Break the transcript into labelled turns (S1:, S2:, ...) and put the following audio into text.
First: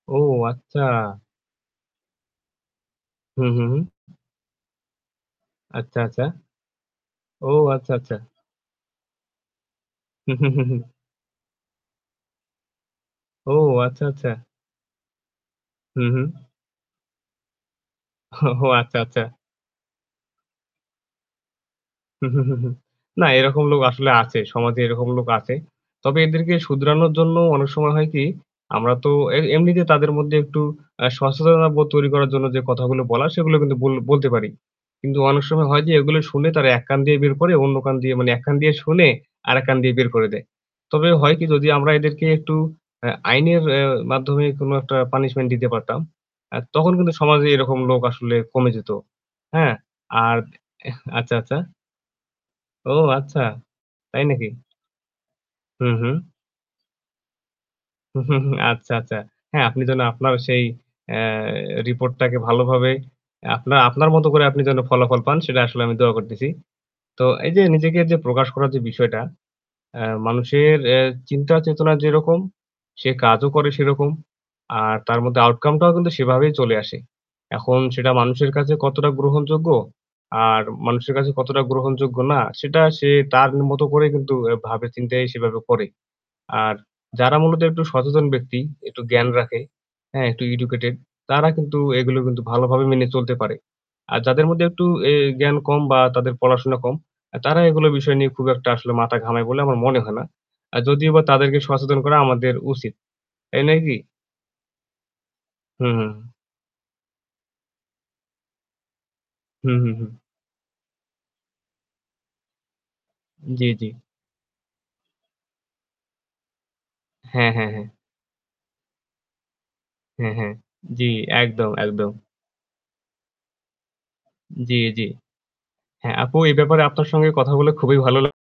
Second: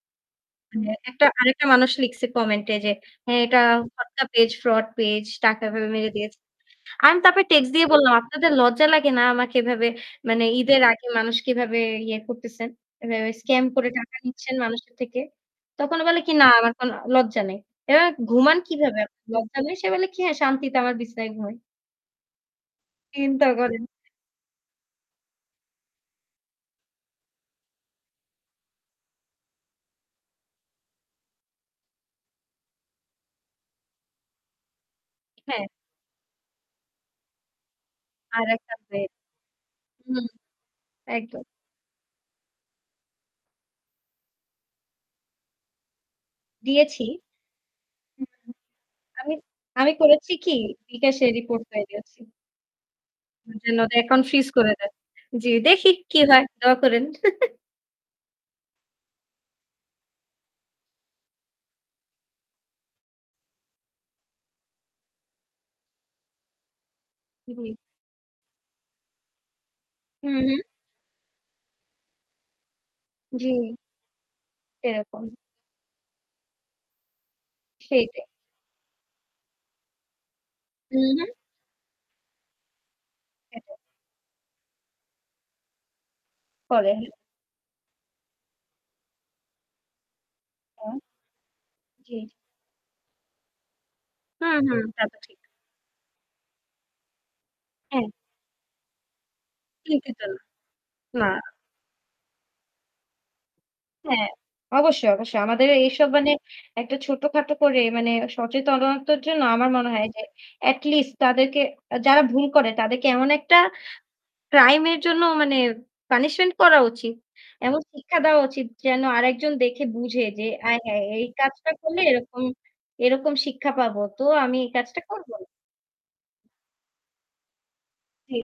S1: ও আচ্ছা।
S2: মানে একটা আরেকটা মানুষ লিখছে কমেন্টে যে
S1: হু,
S2: এটা
S1: হু, হু।
S2: ফটকা পেজ, ফ্রড পেজ টাকা এভাবে
S1: আচ্ছা,
S2: মেরে
S1: আচ্ছা।
S2: দিয়েছে। আমি তারপর
S1: ও
S2: টেক্সট দিয়ে
S1: আচ্ছা,
S2: বললাম,
S1: আচ্ছা।
S2: "আপনাদের লজ্জা লাগেনা আমাকে এভাবে
S1: হু,
S2: মানে
S1: হু, হু,
S2: ঈদের
S1: হু।
S2: আগে মানুষ কিভাবে ইয়ে করতেছেন। এভাবে
S1: ও
S2: স্কাম করে
S1: আচ্ছা,
S2: টাকা
S1: আচ্ছা।
S2: নিচ্ছেন মানুষের থেকে?" তখন
S1: হু,
S2: ও বলে
S1: হু।
S2: কি, "না আমার কোনো লজ্জা নেই।" এবার "ঘুমান
S1: ও আচ্ছা,
S2: কিভাবে?
S1: আচ্ছা।
S2: লজ্জা নেই।" সে বলে কি, "হ্যাঁ, শান্তিতে আমার বিছানায় ঘুমাই।"
S1: হু, হু, হু, হু। না,
S2: চিন্তা
S1: এরকম লোক
S2: করেন।
S1: আসলে আছে। সমাজে এরকম লোক আছে। তবে এদেরকে শুধরানোর জন্য অনেক সময় হয় কি আমরা তো এ এমনিতে তাদের মধ্যে একটু আ সচেতনতাবোধ তৈরি করার জন্য যে কথাগুলো বলার সেগুলো কিন্তু বল বলতে পারি। কিন্তু অনেক
S2: হ্যাঁ।
S1: সময় হয় যে এগুলো শুনে তারা এক কান দিয়ে বের করে অন্য কান দিয়ে মানে এক
S2: আর
S1: কান
S2: একটা
S1: দিয়ে শুনে
S2: বেড।
S1: আরেক কান দিয়ে বের
S2: হুম,
S1: করে দেয়। তবে হয়
S2: একদম।
S1: কি যদি আমরা এদেরকে একটু আ আইনের মাধ্যমে কোনো একটা পানিশমেন্ট দিতে পারতাম। আ তখন
S2: দিয়েছি।
S1: কিন্তু সমাজে এরকম লোক
S2: হু,
S1: আসলে
S2: হু।
S1: কমে যেতো।
S2: আমি
S1: হ্যাঁ,
S2: আমি করেছি
S1: আর
S2: কি?
S1: এহ
S2: বিকাশে
S1: আচ্ছা, আচ্ছা।
S2: রিপোর্ট করে দিয়েছি
S1: ও আচ্ছা।
S2: যেনো ওদের
S1: তাই
S2: অ্যাকাউন্ট
S1: নাকি?
S2: ফ্রিজ করে দেয়। জি,
S1: হু,
S2: দেখি কি
S1: হু।
S2: হয়, দোয়া করেন।
S1: আচ্ছা, আচ্ছা। হ্যাঁ, আপনি যেনো আপনার সেই এ রিপোর্টটাকে ভালোভাবে আপনার আপনার মতো করে আপনি যেনো ফলাফল পান সেটা আসলে আমি দোয়া করতেছি। তো এইযে
S2: জ্বী।
S1: নিজেকে যে প্রকাশ করার যে বিষয়টা আ
S2: হুম, হুম।
S1: মানুষের এ চিন্তা চেতনা যেরকম সে কাজও করে
S2: জ্বী।
S1: সেরকম। আর আ তার
S2: এরকম।
S1: মধ্যে আউটকামটাও কিন্তু সেভাবেই চলে আসে। এখন সেটা
S2: সেইটাই।
S1: মানুষের কাছে কতটা গ্রহণযোগ্য, আর
S2: হু,
S1: মানুষের কাছে
S2: হু।
S1: কতটা গ্রহণযোগ্য না, সেটা সে তার
S2: [unintelligible]
S1: মতো করে কিন্তু ভাবে চিন্তায় সেভাবে করে। আর
S2: করে। হ্যাঁ।
S1: যারা মূলত একটু সচেতন ব্যক্তি একটু জ্ঞান রাখে। হ্যাঁ, একটু এডুকেটেড
S2: হুম।
S1: তারা কিন্তু
S2: জী।
S1: এগুলো কিন্তু ভালোভাবে মেনে চলতে পারে। আর যাদের
S2: হুম,
S1: মধ্যে একটু
S2: হুম, তা
S1: এ
S2: তো ঠিক।
S1: জ্ঞান কম বা তাদের পড়াশোনা কম এ তারা এগুলো
S2: হ্যাঁ।
S1: বিষয় নিয়ে খুব একটা আসলে মাথা ঘামায় বলে আমার মনে হয়
S2: চিন্তিত
S1: না।
S2: না।
S1: আ যদিও বা
S2: না।
S1: তাদেরকে সচেতন করা আমাদের উচিত। তাই নয় কি?
S2: হ্যাঁ, অবশ্যই, অবশ্যই। আমাদের
S1: হুম,
S2: এসব
S1: হুম।
S2: মানে একটা ছোটখাটো করে মানে সচেতনতার জন্য আমার
S1: হুম,
S2: মনে
S1: হুম,
S2: হয়
S1: হুম।
S2: যে এটলিস্ট তাদেরকে যারা ভুল করে তাদেরকে এমন একটা
S1: জ্বী, জ্বী।
S2: ক্রাইম এর জন্য মানে পানিশমেন্ট করা উচিত।
S1: হ্যাঁ, হ্যাঁ,
S2: এমন
S1: হ্যাঁ।
S2: শিক্ষা দেওয়া উচিত যেন আরেকজন দেখে বুঝে
S1: হ্যাঁ,
S2: যে
S1: হ্যাঁ।
S2: আয়হায়!
S1: জ্বি,
S2: এই
S1: একদম,
S2: কাজটা করলে
S1: একদম।
S2: এরকম, এরকম শিক্ষা পাবো। তো আমি এই
S1: জ্বী,
S2: কাজটা
S1: জ্বী।
S2: করবো না।
S1: হ্যাঁ, আপু এই ব্যাপারে আপনার সঙ্গে কথা বলে খুবই ভালো লা
S2: জি।